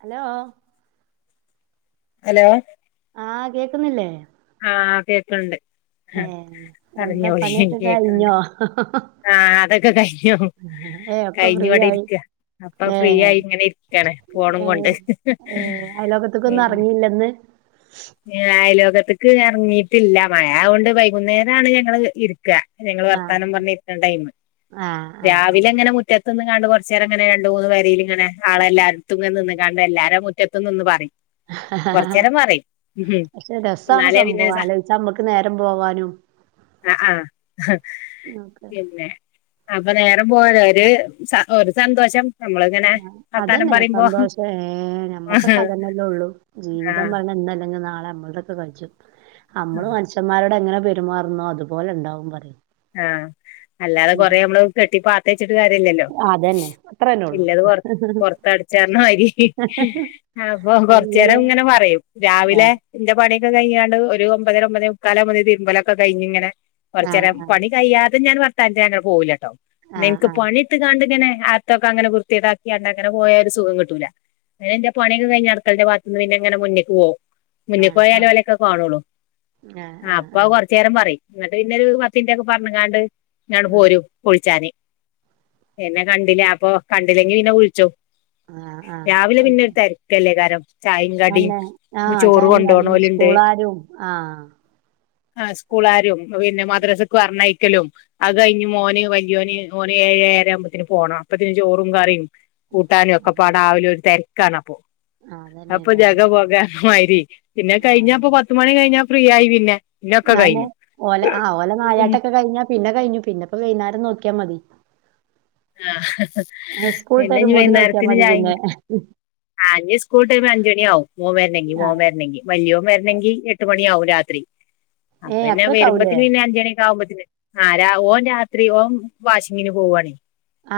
Hello hello ആഹ് കേക്കുന്നില്ലേ ആഹ് കേക്കണ്ട് ഏഹ് എന്താ പറഞ്ഞോളി പണിയൊക്കെ കേക്കണ്ട് കഴിഞ്ഞോ ആഹ് അതൊക്കെ കഴിഞ്ഞോ ഏ ഒക്കെ കഴിഞ്ഞ ഫ്രീ ഇവിടെ ആയി ഇരിക്ക അപ്പൊ ഏ ഫ്രീ ആയി ഇങ്ങനെ ഇരി [unintelligible] ക്കെട ഫോണും ഏ കൊണ്ട് ഏ അയലോകത്ത്ക്കൊന്നും എറങ്ങിയില്ലന്ന് അയൽ വക്കത്തേക്ക് ഇറങ്ങിട്ടില്ല മഴ അത് കൊണ്ട് വൈകുന്നേരാണ് ഞങ്ങള് ഇരിക്കുക ഞങ്ങള് ആഹ് വർത്താനം പറഞ്ഞിരിക്കണ്ടായിന്നു ആഹ് ആഹ് രാവിലെ ഇങ്ങനെ മു മുറ്റത്ത് നിന്നങ്ങാണ്ടുങ്ങനെ കുറച്ച് നേരം ഇങ്ങനെണ്ട് മൂന്ന് വരൽ ഇങ്ങനെ [unintelligible] ണ്ട് എല്ലാരും മുറ്റത്തന്ന് പറയും കൊറച്ച് ആഹ് നേരം പറയും ഉം പക്ഷെ രസാണ് എന്നാലേ പിന്നെ സംഭവം സ ആലോചിച്ച നമ്മക്ക് നേരം പോവാനും ആഹ് ആഹ് ഒക്കെ പിന്നെ അപ്പൊ നേരം പോലെ ഒരു ഒരു സന്തോഷം നമ്മളിങ്ങനെ വർത്താനം അതന്നെ പറയുമ്പോ സന്തോഷം ഏഹ് ഞമ്മക്കൊക്കെ അതന്നെല്ല ഉള്ളു ആഹ് ജീവിതം പറഞ്ഞ ഇന്ന് അല്ലെങ്കിൽ നാളെ നമ്മൾത ഒക്കെ കജ്ജും നമ്മള് മനുഷ്യന്മാരോട് എങ്ങനെ പെരുമാറുന്നോ അതുപോലെ ഉണ്ടാവും പറയ ആഹ് അല്ലാതെ കൊറെ മ്മള് കെട്ടിപ്പാത്ത് വെച്ചിട്ട് കാര്യല്ലല്ലോ. അതന്നെ അത്രന്നെ ഒള്ളൂ ഇല്ലത് പൊർ പൊർത്തട്ച്ചാർഞ്ഞ മാരി. അപ്പം എല്ലതും കൊർച്ചേരങ്ങനെ പറയും രാവിലെ. ആഹ് ഇന്റെ പണ്യൊക്കെ കയ്ഞ്ഞാണ്ട് ഒരു ഒമ്പതര ഒമ്പതേ മുക്കാലോമ്പോത്തിന് തിര്മ്പലൊക്കെ കയ്ഞ്ങ്ങനെ ആഹ് കൊർച്ചരം. ഇ കയ്യാതെ ഞാൻ വർത്താനത്തിനങ്ങനെ പോകൂലട്ടോ ആഹ് നിൻക് ആഹ് പണിട്ത്ത്ക്കാണ്ട്. ങ്ങനെ ആത്തൊക്കങ്ങനെ വൃത്തികേടാക്കിയണ്ടങ്ങനെ പോയ ഒരു സുഖം കിട്ടൂല. പിന്നെന്റെ പണ്യൊക്കെ കയിഞ്ഞ് അട്ക്കളന്റെ [unintelligible] ങ്ങനെ മുന്ന്ക്ക് പോവും. മുന്ന് ആഹ് പോയാല് ആഹ് ഓലൊക്കെ കാണൊള്ളു ആ ആഹ് ആഹ് അപ്പൊ ആഹ് കൊർച്ചേരം പറയും ന്നട്ട് പിന്നോരു പ ത്തിൻ്റക്ക് പർഞ്കാണ്ട് ഞാണ്ട് ഉം പോരും. വുൾച്ചാന് പിന്നെ കണ്ടില അപ്പൊ കണ്ടിലെങ്കി പിന്നെ വുൾച്ചും. ആഹ് ആഹ് രാവിലെ പിന്നൊരു തെര്ക്കല്ലെക്കാരം. ചായിം കടിം അന്നെ ആഹ് ചോറ് ചായിം കടിം കൊണ്ടോവ്ണോല്ണ്ട്. സ്കൂളാരും ആഹ് ആ സ്കൂളാരും പിന്നെ മദ്രസക്ക് പർഞ്ഞയ്ക്കലും. അ കയ്ഞ്ഞ് മോന് വല്യോന് ഓന് ഏഴ് ഏഴര ആവുമ്പത്തിന് പോണം അപ്പത്തിന് ചോറും കറിം. കൂട്ടാനും ആഹ് ഒക്കപ്പാടാവലും ഒരു തെര്ക്കാണപ്പൊ ആഹ് അതന്നെ അപ്പൊ ഇണ്ടാവും ജഗ പൊക മാരി. പിന്നെ ആഹ് കയ്ഞ്ഞപ്പം പത്ത് മണി കയ്ഞ്ഞാ ഫ്രീയായി പിന്നെ. പിന്നൊക്കെ അഎന്നെ കഴിഞ്ഞു ഓലെ ആ ഓലെ ഉം നായാട്ടൊക്കെ കൈഞ്ഞാ പിന്നെ കൈഞ്ഞു പിന്നപ്പ വൈന്നാരം നോക്ക്യാ മതി. ആ ആ പിന്നെ ഇനി സ്കൂൾട്ടരുമ്പോത്തിന് നോക്ക്യാ മതി പിന്നെ. ആഹ് ഞ് സ്കൂൾട്ടരുമ്പോ അഞ്ചണ്യാവും മോ വര്നെങ്കി മോ ആഹ് വര്നെങ്കി. വല്യോ വര്ണങ്കി എട്ട് മണി ആവും രാത്രി ഏഹ് അപ്പന്നെ അത്രക്കാവൂലേ വരുമ്പത്തിന് പിന്നെ അഞ്ചണ്യാക്കാവുമ്പത്തിന്. ആഹ് രാ ഓൻ രാത്രി ഓൻ വാഷിങ്ങിന് പോവാണെ.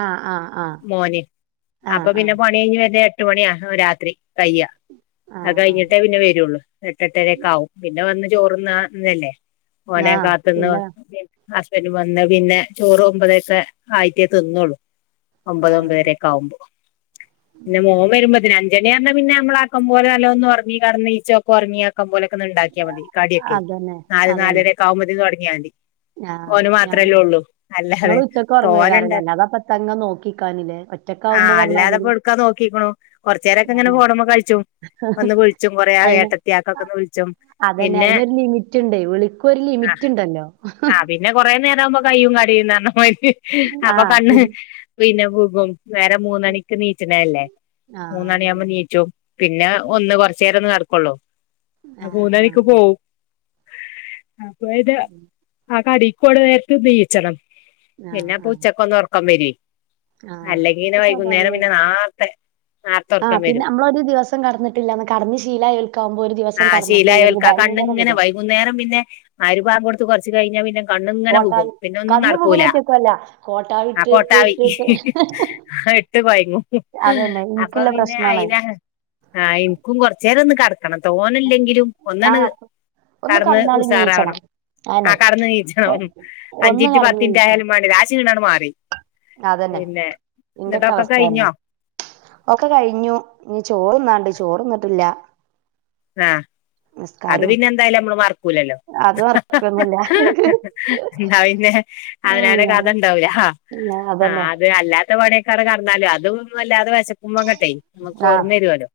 ആഹ് ആഹ് ആഹ് മോന് ആഹ് അപ്പപിന്നെ ആഹ് പണൈഞ് വരണെര് ട്ട് മണ്യ രാത്രി കയ്യ അത് ആഹ് ആഹ് കയ്ഞ്ഞിട്ടേ പിന്നെ വരുള്ളൂ. എട്ട് എട്ടരെക്കാവും പിന്നെ വന്ന് ചോറ്ന്ന തല്ലേ ഓലെ ആഹ് കാത്ത്ന്ന് പിന്നെ ഹസ്ബൻഡ് വന്ന് പിന്നെ ചോറ് ഒമ്പതൊക്കെ ആയിട്ടെ തിന്നോള്ളൂ. ഒമ്പത് ആഹ് ഒമ്പതരെക്കെ ആവുമ്പൊ പിന്നെ മോ ഉം വരുമ്പത്തിന് അ ഞ്ചണി അർഞ്ഞ പിന്നെ നമ്മൾ ആക്കം പോലെ നല്ലോം ഒന്ന് ഒർങ്ങി കട്ന്നീച്ചൊക്കൊർങ്ങി കമ്പോലൊക്കെ ഒന്ന് ണ്ടാക്ക്യാ മതി കാട്യൊക്കെ അതന്നെ നാല് നാലരെക്കാവുമ്പത്തിന് തൊട്ങ്ങ്യാതി. ഞാ ഞാന് ങ്ങൾ അല്ലാതെ ഉച്ചക്കൊർങ്ങൊയ്ക്കാരം ലെ തോനുണ്ട് അല്ലാതെപ്പത്താങ്ങനെ നോക്കിക്കാന് ലെ ഒ ആഹ് അല്ലാതപ്പൊട്ക്കാ നോക്കിക്കുണു. കൊർച്ചേരൊക്കങ്ങനെ ഫോണ് മ്മ കൾച്ചും ഒന്ന് വിൾച്ചും കൊറേ അയിന് ഏട്ടത്ത്യാക്കൊക്കെന്ന് വിൾച്ചും. അതന്നെ അയ്നൊരു ലിമിറ്റ്ണ്ടെ വിളിക്കൊരു ലിമിറ്റ്ണ്ടല്ലോ. ആഹ് പിന്നെ കൊറേ നേരാവുമ്പ കയ്യും കടയുംന്നർഞ്ഞ മാരി അപ്പൊ ആഹ് കണ്ണ്. പിൻ പിന്നെ വുകും നേരം മൂന്നണിക്ക് നീച്ച്‌ണെല്ലേ. ആഹ് മൂന്നണ്യാവുമ്പ അതന്നെ നീച്ചും പിന്നെ ഒന്ന് കൊർച്ചേരൊന്ന് കട്ക്കൊള്ളൂ. അ ആഹ് ആഹ് മൂന്നണിക്ക് പോവും. അപ്പോ പിന്നെ ആ കടേക്കോണ നേര്ത്ത് നീച്ചണം. ആഹ് പിന്നെപ്പൊ ആഹ് ഉച്ചക്കൊന്നൊർക്കം വരോയ് ആഹ് അല്ലെങ്കി പിന്നെ അത് വൈകുന്നേരം പിന്നെ സ്വാഭാവികല്ലേ നാർത്തെ. നാർത്ത. ആഹ് പിന്ന അമ്മളൊരു ദിവസം കട്ന്നിട്ടില്ലന്ന് കടന്നു ശീലായൊൽക്കാവുമ്പോ ഒരു ദിവസം കട്ന്ന്ട്ടില്ലെങ്കി ഭയങ്ക ഇങ്ങനെ വൈകുന്നേരം പിന്നെ മഗ്‌രിബങ്കൊട്ത്ത് കൊർച്ച് കൈഞ്ഞാ പിന്നെ. കണ്ണ്ങ്ങനെ ബുകും കോട്ടാലി പിന്നെ ഒന്നും കണ്ണ് പോകണ നട്ക്കൂല ഒറ്റക്കുവല്ല കോട്ടാവി ആഹ് ഇട്ട് ഇട്ട് കൊട്ടാവി ഇട്ട് ഇട്ട് ഹവ്. ട്ട് കൊയ്ങ്ങും അതന്നെ അപ്പ ഇൻക്കില്ല പിന്നെ പ്രശ്നാണത് അയ്നാ ആ ഇൻക്കും കൊർച്ചേരൊന്ന് കട്. കണം തോനെല്ലെങ്കിലും ഒന്നാണ്ട് ആഹ് ഒന്ന് കട്ന്ന് കടന്നാല് നീച്ചണം ഉസാറാവണം. അയന്നെ ആഹ് കട്ന്ന് ഒ നീച്ചണം ഒന്ന് അഞ്ചിന്റ് കടന്ന് നീച്ചണം പത്തിൻറ്റായാലും മാണ്ടില ആ ശീണണ്ട് മാറി. അതന്നെ പിന്നെ ന്നട്ടൊക്കെ കയ്ഞ്ഞോ. ഒക്ക കയ്ഞ്ഞു ഞ് ചോറ്ന്നാണ്ട് ചോറ്ന്ന്ട്ടില്ല. ആഹ് അത് പിന്നെന്തായാലും അമ്മള് മർക്കൂലല്ലോ. അത് മറക്കൊന്നുല്ല ന്നാ പിന്നെ അവനാന് അല്ലാഹ് കഥണ്ടാവൂല. പിന്നെ ആഹ് അതന്നെ അത് അല്ലാത്ത പണ്യൊക്കട കട്ന്നാലു അതുന്നും അല്ലാതെ വെശക്കുമ്പങ്ങട്ടെ. നമുക്ക് ആഹ് ഓർമ്മ വരുവല്ലോ,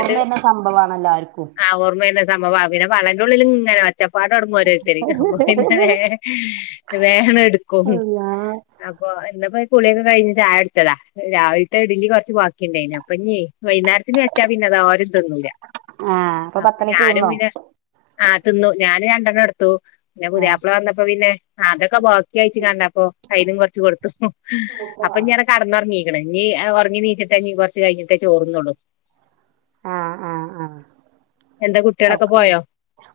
എന്നിട്ട്- സംഭവമാണ് എല്ലാവർക്കും. ആ ഓർമയുള്ള സംഭവം പിന്നെ, പള്ളന്റെ ഉള്ളിലും ഇങ്ങനെ- പച്ചപ്പാടോടങ്ങും ഓരോരുതാര്- [unintelligible] എടുക്കും. അല്ലാഹ് അപ്പോ എന്നപ്പോ കുളിയൊക്കെ- കഴിഞ്ഞ് ചായ ടിച്ചതാ രാവിലത്തെ- ഇഡലി കൊറച്ച് ബാക്കിയുണ്ടായിന്- അപ്പ ഇന് വൈനേരത്തിന് വച്ചാ പിന്ന അത് ആരും തന്നൂല. ആഹ് അപ്പൊ അപ്പോ പത്തണിക്ക് ഞാനും തിന്നോ പിന്നെ, ആഹ തിന്നു ഞാനും രണ്ടെണ്ണം എടുത്തു- പിന്നെ ആഹ് പുതിയാപ്പള വന്നപ്പോ പിന്നെ, അതൊക്കെ ബോക്കി അയിച്ചു കണ്ടപ്പോ ആയിനും കൊറച്ച്- കൊടുത്തു [unintelligible] കടന്നുറങ്ങീകണ് നീ ഉറങ്ങി നീച്ചിട്ടേ- നീ കുറച്ച് കഴിഞ്ഞിട്ടേ- ചോറന്നോള്ളു. ആഹാ ഉം ഉം... എന്താ ഓ കുട്ടികളൊക്കെ പോയോ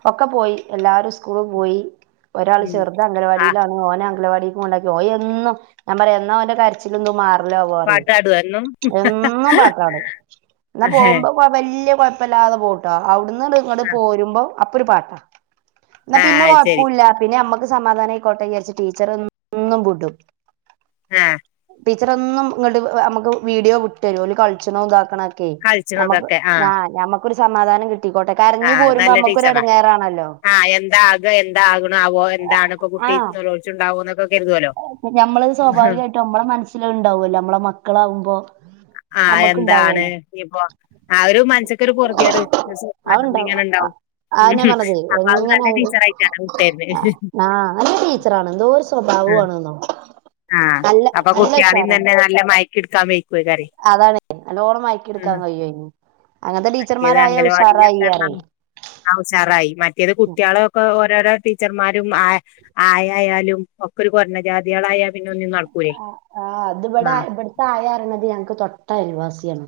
ഒക്കെ പോയി, എല്ലാരും സ്കൂളും പോയി ഒരാൾ ഉം ചെറത് ആ അംഗവാടിയില- ഓനെ അംഗലവാടി കോണ്ടാക്കി, ഓനെന്നും ഞാൻ പറയാ എന്നോന്റെ കാര- ചിലൊന്നു മാറില്ല വോപറയും. പാട്ടാടുവോ എന്നും എന്നും പാട്ടാണ് എന്നാ പോകുമ്പോ- വല്യ കുഴപ്പമില്ലാതെ പോട്ടോ, അവിടുന്ന് ഇങ്ങട് പോരുമ്പോ അപ്പോ ഒരു പാട്ടാ. എന്നാ ആ പിന്നെ അത് ശരി കൊഴപ്പുല്ല പിന്നെ- അമ്മക്ക് സമാധാന ആയിക്കോട്ട വിചാരിച്ച് ടീച്ചർ ഒന്നും വിട്ടും. ആഹ... ടീച്ചർ ഒന്നും ഇങ്ങോട്ട് നമുക്ക് വീഡിയോ വിട്ടരുമക്ക്‌ ഒര് കളിച്ചനോ ഇതാക്കണ. ക്ക് കളിച്ചണതൊക്കെ ആഹാ നമക്കൊരു സമാധാനം കിട്ടിക്കോട്ടെ- കരഞ്ഞു ആഹ പോരുമ്പോ നല്ല നമ്മക്കൊരു ടീച്ചറാ. എടങ്ങേറാണല്ലോ ആഹ് എന്താ ആക, എന്താ ആകുണാവോ, ആ എന്താണ് ഇപ്പോ? കുട്ടികഴിച്ചുണ്ടാവോ? എന്നൊക്കെ കരുതല്ലോ. നമ്മള് സ്വാഭാവികമായിട്ടും നമ്മള മനസ്സില് ഇണ്ടാവല്ലോ നമ്മളടെ മക്കളാവുമ്പോ- ആഹ നമ്മക്ക് എന്താണ് ഇണ്ടാവല്ലോ ഇപ്പോ? ആഹാ ഒരു മനസ്സക്കൊരു പൊറതിട് [unintelligible] ഇങ്ങനെ ഉണ്ടാവും. ഉം. ആനെ പറഞ്ഞത് അപ്പൊ അത് നല്ല എങ്ങനെത് ടീച്ചറായിട്ടാണ് വിട്ടേരുന്നത് ആഹാ നല്ല ടീച്ചറാണ് എന്തോ ഒരു സ്വഭാവം- ആവുണെന്നോ. ആഹ അപ്പോ കുട്ടികളീന്ന് തന്നെ നല്ല മയക്കെടുക്കാൻ വേക്കും. അതാണ് നല്ലോണ്ണം മയക്കെ- ഉം. ടുക്കാൻ കഴിയോ, അങ്ങനത്തെ മറ്റേത് ടീച്ചർമാരായ അംഗലവാടിയിലൊക്കെ പറഞ്ഞാ ഉഷാറായിയാറയ്. ആ ഹാ ഉസറായി മറ്റേത്, കുട്ടികളൊക്കെ ഓരോരോ ടീച്ചർമാരും ആ - ആയായാലും ഒക്കൊ ഒരു കൊറഞ്ഞ ജാതികളായാലു- ആഹാ ആഹാ അത് ഇവിടെ, ഇവിടുത്തെ ആയ പറയാണ്തു- ഞങ്ങക്ക് തൊട്ടയൽവാസിയാണ്.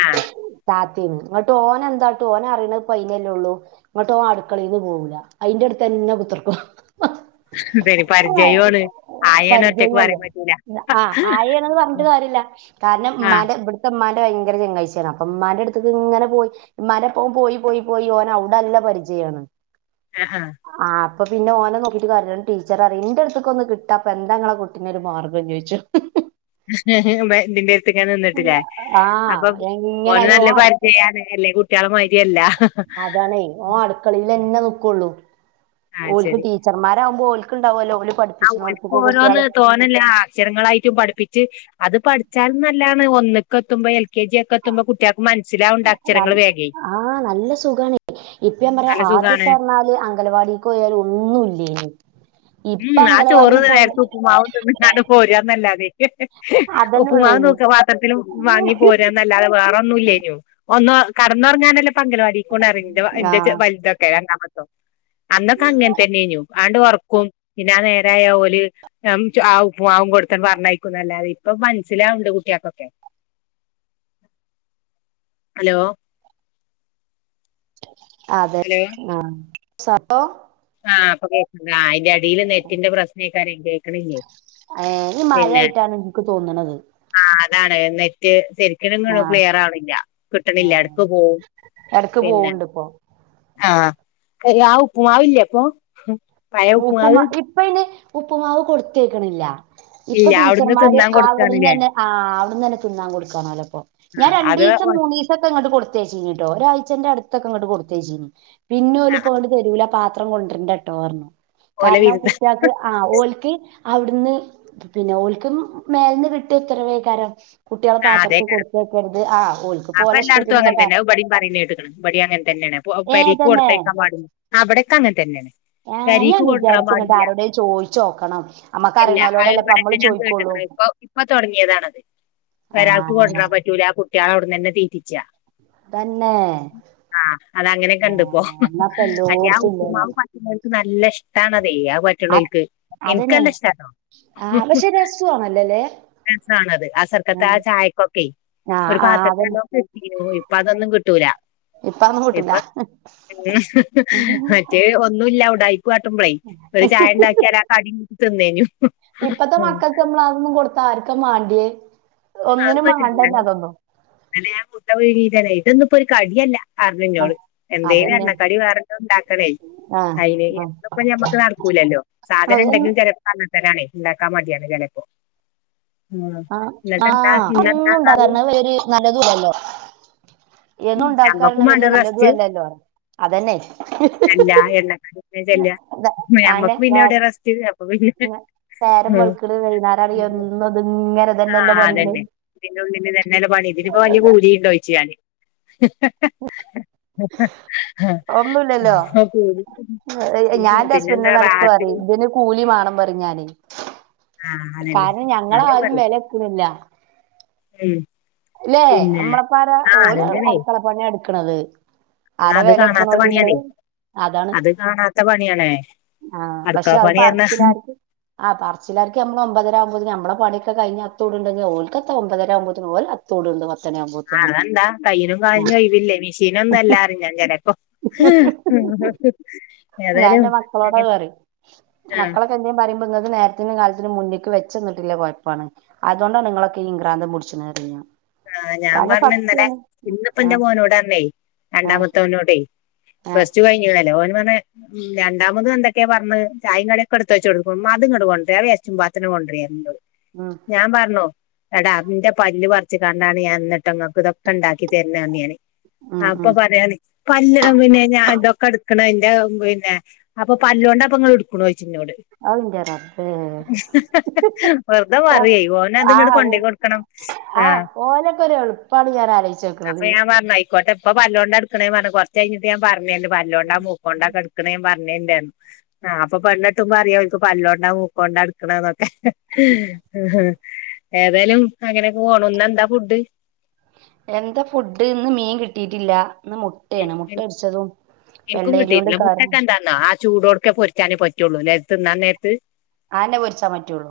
ആഹ.. [unintelligible] എന്താട്ട് ഓന അറിയണ പയില്ലല്ലേ ഉള്ളൂ. എന്നട്ട് ഓന് അടുക്കളൽന്ന് പോവൂല്ല അയിന്റെ അടുത്ത്ന്നെ കുത്തിർക്കും. ഇതൊരു [unintelligible] പരിചയമാണ് ആയാണ് ഒറ്റക്ക് പറയാൻ പറ്റൂല ആഹാ ആയിയാണന്ന് പറഞ്ഞിട്ട് കരില്ല- കാരണം ആ ഉമ്മന്റെ ഇവിടുത്തെ- അമ്മാന്റെ ഭയങ്കര- ചങ്കാഴ്ചയണാണ്. ഉമ്മന്റെ അടുത്തക്ക് ഇങ്ങനെ പോയി ഇമ്മാരെപ്പം പോയി, പോയി- പോയി ഒന് അവിടെല്ല നല്ല- പരിചയമാണ്. ആഹ.. ആഹ അപ്പോ പിന്ന ഓ നോക്കീട്ട് കാര്യയില്ല, ടീച്ചറിയും എന്റെ അടുത്തക്ക ഒന്ന് കിട്ട അപ്പ എന്തങ്ങളെകു- പിന്നെയൊരു മാർഗം ചോദിച്ചു. [unintelligible] [unintelligible] നിന്നിട്ടില്ലേ ആഹ് അപ്പൊ ഓന് എങ്ങനായാലും നല്ല ഓൻ അടുക്ക പരിചയ അല്ലേ? കുട്ടികളെ മരിയല്ല- അതാണേ ഓ അടുക്കളൽന്നെ നക്കുള്ളൂ ആ ശരി ഒലക്. ടീച്ചർമാർ ആവുമ്പോ ഒലക്ക്- ഉണ്ടാവുമല്ലോ ഓല് പഠി- ആ ഒലക്ക് ഓരോന്ന് തോ- അക്ഷരങ്ങളായിട്ടും പഠപ്പിച്ച് അത് പഠിച്ചാല നല്ലതാണ് ഒന്നക്ക് എത്തുമ്പോ- കെ. ജി ഒക്കെ എത്തുമ്പൾ കുട്ടികൾക്ക് മനസ്സിലാവണ്ട- നൽ അക്ഷരങ്ങൾ വേഗേ- ആഹ് നല്ല സുഖാണ്. ഇപ്പ ഞാൻ പറയാ, നല്ല സുഖാണ് ആദ്യോക്കറഞ്ഞാല് അങ്കലവാടി പോയാലൊന്നും ഇല്ലേര്ന്ന്. ഉം ആഹാ ചോറ് നേരത്തെ- ഉപ്പ്മാവും തിന്നിട്ടാണ്ട് പോര്കാന്നല്ലാതെ- അതന്നെ ഉപ്പുമാവ് ഉള്ളേനി തൂക്ക് പാത്രത്തിലും വാങ്ങി പോരാന്നല്ലാതെ- ല്ലാതെ വേറൊന്നും ഇല്ല്യേനോ ഒന്ന് കടന്നുറങ്ങാനല്ലേ ഇപ്പ അങ്കലവാടി ഇകുണാ റിന്റുവ എന്റെചെ ആഹ് വലുതൊക്കെ രണ്ടാമത്തും അന്നൊക്കെ അങ്ങനെത്തനെന്യു. ആണ്ട് ഒർക്കും പിന്നെ ആ നേരായാ ഓല് ഞാൻ വെച്ചു ആ ഉപ്പുമാവും കൊടുത്തു അങ്ങട്ട് പറഞ്ഞയക്കും ന്നല്ലാതെ ഇപ്പം മനസിലാവ്ണ്ട് കുട്ട്യാൾക്കൊക്കെ ഹലോ അതെ ഹലോ ആഹ് സഹോ ആഹ് ഇപ്പൊ കേക്ക്ണ്ട് അയ്ന്റെ അടില് നെറ്റിന്റെ പ്രശ്നേക്കാരേം കേക്കണില്ലേനി. ഏഹ് ഈ മഴയിട്ടാണ് ഇൻക്ക് തോന്നണത് ആഹ് അതാണ് നെറ്റ് ശെരിക്ക് ഇങ്ങട്ട് ആഹ് ക്ലിയറാവണില്ല കിട്ടണില്ല ആഹ് എടക്ക് പോവും എടക്ക് പിന്നെ പോവ്ണ്ട് ഇപ്പൊ ആഹ് യാ ഉപ്പുമാവ് ഇല്യേപ്പൊ? ഉപ്പുമാ ഇപ്പയ്ന് ഉപ്പുമാവ് കൊടുത്തേക്കണില്ല ഇപ്പൊ ഇല്ല അവിടുന്ന് ടീച്ചർമാര് തിന്നാൻ കൊടുക്കാണ്ല്ലേ അവിട്ന്നനെ ആഹ് അവിടുന്നന്നെ തിന്നാൻ കൊടുക്കാണല്ലോ ഇപ്പൊ ഞാൻ ആഹ് അത് രണ്ടിസം മൂന്നിസ് സൊക്കെ ഇങ്ങട്ട് കൊടുത്തേച്ചിനിട്ടോ ഒരാഴ്ച്ചന്റെ അടുത്തൊക്കെങ്ങട്ട് കൊട്ത്തേച്ചിനി പിന്നെ ഓല്പ്പാണ്ട് തരൂല്ല പാത് ത്രം കൊണ്ട്രണ്ടട്ടോ പറഞ്ഞു ഓലെ കാരണം വിരുന്ന് കുട്ടികൾക്ക് ആഹ് ഓല്ക്ക് അവിടുന്ന് പിന്നെ ഓൽക്കും മേലന്ന് കിട്ടിയ ഉത്തരവേക്കാരം കുട്ട്യാളെ ആഹ് പാത്രത്തിൽ അതേക്കാരം കൊടുത്തയക്കരുത് ആ ഓൽക്ക് ഇപ്പോ അപ്പൊ ഓലെ എല്ലായിടത്തും ഇഷ്ടത്തിന് അങ്ങനെ ഇപ്പൊ തന്നെ അത് ഇബിടെം പറയുന്ന കേട്ട്ക്ക്‌ണ് ഇബടെം അങ്ങനെ തന്നെണ്. പോ ഏ പെരീക്ക് തന്നെ കൊടുത്തയക്കാൻ പാടില്ല ആ വിടൊക്കെ അങ്ങനെ തന്നെണ് ആഹ് ഞാൻ പെരിക്ക് കൊണ്ട്രാൻ വിചാരിച്ച് ഇങ്ങട്ട് പാടില്ല ആരോടേലും ചോയിച്ചോക്കണം അമ്മക്ക് അല്ല ആഹ് അറിയണോലോടല്ലേ ഇപ്പ ഇവിടൊക്കെ നമ്മള് ഞാൻ ചോയിക്കൊള്ളൂ കേട്ടിക്ക്‌ണ് അത് ഇപ്പൊ ഇപ്പൊ തൊടങ്ങിയതാണത് പെരാൾക്ക് ആഹ് കൊണ്ട്രാൻ പറ്റൂല കുട്ട്യാളെ അവിട്ന്നന്നെ തീറ്റിച്ചാ തന്നെ... ആഹ് അതങ്ങനെക്ക്‌ണ്ട്പ്പോ ആഹ് എന്നാപ്പ മറ്റേ ആഹ് എല്ലോട്ത്തും ഇല്ലേന്ന് ഉപ്പുമാവ് പ പിള്ളേർക്ക്‌ നല്ല ഇഷ്ടാണതെ അത് പറ്റ് ആഹ് റ്റണോൽക്ക് ഇൻക്ക് അതന്നെ നല്ല ഇഷ്ടാട്ടോ ആഹ് പക്ഷെ രസു ആണല്ലോല്ലേ രസാണത് ആസർക്കത്തെ ആ ആഹ് ചായക്കൊക്കെ ആഹ് ഒരു ആഹ് അതന്നെ പാത്രത്തിവല്ലോ നെത്തീനോ ഇപ്പം അതൊന്നും കിട്ടൂല ഇപ്പ അതൊന്നും കിട്ടൂല ഇപ്പൊ ഉം മറ്റേ ഒന്നുംല്ല ഉടായിപ് കാട്ടുമ്പളെ ഒരു ചായ ഉണ്ടാക്കിയ ലാ കടിം കൂട്ടി തിന്നേനു ആഹ് ഇപ്പം നമ്മള് അതൊന്നും കൊടുത്ത ആര്ക്ക മാണ്ടിയേ ആഹ് അത് ഒന്നിനും മാണ്ടന്നെ പറ്റൂല്ലല്ലേ അതൊന്നും ഇന്നലെ ഞാൻ മുട്ട പുഴുങ്ങിട്ടനെ ഇതൊന്നും ഇപ്പോരു കടിയല്ല ഹസ്ബന്റിനോട് ആഹ് എന്തേലും അതന്നെ എണ്ണക്കടി വേറെ എന്തെ ഉണ്ടാക്കണേ ആഹ് അയിന് എന്നുപ്പം ഞമ്മക്ക് നടക്കൂലല്ലോ സാധനം ആഹ് ഉണ്ടെങ്കിൽ ചെലപ് കൽപ്പനാണെ ഇണ്ടാക്കാൻ മടിയാണ് ചെലേപ്പോ ഉം ആഹ് എന്നിട്ട് എന്താ ആഹ് ഇന്നെന്താ കറി എന്നുണ്ടാകാരണെവര് നല്ല സുഖല്ലേ എന്നും ഉണ്ടാക്കാറിണെ ഞമ്മക്കും വേണ്ട വല്യ നല്ലതും റെസ്റ്റ് അല്ലല്ലോ അതന്നെ അല്ല എണ്ണകടി [unintelligible] ആന്നെ നമ്മക്ക് പിന്നെ എവിടെയാ നേര- റസ്റ്റ് എപ്പ [unintelligible] നേ- നേരം വെളുക്ക്ണ് വൈന്നേരം ആണേ എന്നും ഇത് ഇങ്ങനെ ആഹ് അതന്നെ ഇതിനുള്ളില് ഇതന്നെല്ലെ പണി ഇതിനിപ്പോ വല്ല്യ കൂലി ഇണ്ടോ ചോയ്ച് ഞാന് ഒന്നുമില്ലല്ലോ ആഹ് കൂലിക്ക് [unintelligible] പിന്നെന്താ റാഫിൻ കൂലിമാണം പറയും ഞാനെ ആഹ് അതന്നെ കാരണം ഞങ്ങളെ ഞാന് ആരും പറയും വെലവെക്കണില്ല ഉം ല്ലേ പിന്നെ നമ്മളപ്പാര ആഹ് ഓല് അതന്നെയാണേ അടുക്കളപ്പണിയ എടുക്കണത് എന്നാ ആരാ അത് കാണാത്ത വെലക്ക്ണോലിള്ളേ പണിയാണേ അതാണ് അത് കാണാത്ത പണിയാണേ ആഹ് അടുക്കള പക്ഷെ അത് പണി പറഞ്ഞ പറച്ചില്ലാർക്ക് ആ പറച്ചിലാർക്ക് നമ്മൾ ഒമ്പതരകുമ്പോത്തിന് നമ്മളെ പണിയൊക്കെ കഴിഞ്ഞ് അകത്തു ട്ണ്ടെങ്കിൽ ഓൽക്കെത്ത ഒമ്പതര ആകുമ്പോത്തിന് ഓ തോട്ണ്ട് ആതെന്താ കയ്യിനും കാലിനും ഒഴവില്ല മിഷീനൊന്നും അല്ലാ പറയും ഞാൻ ചിലപ്പോ ആഹ് ഞാൻ ഏതാലും എന്റെ ആഹ് ആഹ എന്തേും പറുമ്പോന്നത് നിങ്ങൾക്ക് നേരത്തിനും കാലത്തിനും മുന്നേക്ക് വെച്ചുന്നിട്ടുള്ള കുഴപ്പാണ് അതുകൊണ്ടാണ് നിങ്ങളൊക്കെ ഇക്രാന്തം പുടിച്ച്ണത് പറയുന്ന ആഹ് ഞാൻ പറഞ്ഞു ഇന്നലെ ഇന്നിപ്പന്റെ ആഹ് മോനോടറഞ്ഞു ആഹ് രണ്ടാമത്തെ മോനോട്- ആഹ് പ്ലസ് ടു കഴിഞ്ഞോല്ലേ ഓന് പറഞ്ഞ ഉം രണ്ടാമത് എന്തൊക്കെയ പറഞ് ചായ കടിയൊക്കെ എടുത്ത് വച്ച് കൊടുക്ക ഉമ്മ അതുങ്ങട് കൊണ്ടര് ആ വേസ്റ്റ് പാത്രം ഇങ്ങട്ട് കൊണ്ടര് പ- ആഹ് ഞാൻ പറഞ്ഞു എടാ ന്റെ പല്ല് പറിച്ച് കോണ്ടാണ് ഞാന് ന്നിട്ട് നിങ്ങക്ക് ഇതൊക്കെ ഉണ്ടാക്കി തരണത് ഞാന് ഉം അപ്പൊ ഉം പറയാണ് പല്ലൊക്കെ പിന്നെ ഞാൻ ഇതൊക്കെ എടുക്കണ ന്റെ പിന്നെ അപ്പൊ പല്ലോണ്ട അപ്പൊ ങ്ങൾ എടുക്കണത് ചോദിച്ചെന്നെട് ആവൂ ഇന്റെ റബ്ബേ വെറുതെ ഓ പറയി ഓനെ അത്ങ്ങോട്ട് ആഹ് കൊണ്ടേയി കൊടുക്കണം ആഹ് ഓലോക്കെ ഒര് എളുപ്പാണ് ഞാൻ ആലോച്ചു വെക്കണത് ഇക്കട്ടെ പ്പൊ പല്ലോണ്ട് എടുക്കണേ കുറച്ചു കഴിഞ്ഞിട്ട് ഞാന് പറഞ്ഞരണ്ട് പല്ലോണ്ടാ മൂക്കോണ്ടാ ക്ക എടക്കണേ പറഞ്ഞരണ്ട് ആഹ് അപ്പൊ പെണ്ണ്കെട്ടുമ്പോ അറിയാം ക്ക് പല്ലോണ്ടാ മൂക്കോണ്ട എടുക്കണന്നൊക്കെ ഏതായാലും അങ്ങനെക്കെ പോണ് ഇന്ന് എന്താ ഫുഡ്? എന്താ ഫുഡ് ഇന്ന് മീൻ കിട്ടിയിട്ടില്ല ഇന്ന് മുട്ടയാണ് മുട്ട പൊരിച്ചതും വെള്ളേരിയ കൊണ്ട് കറിയും ആഹ് ചൂടോട്ക്കെ പൊരിച്ചാന് പറ്റുള്ളൂ നേരത്ത് തിന്നാൻ നേരത്ത് ആനെ പൊരിച്ചാ പറ്റുള്ളൂ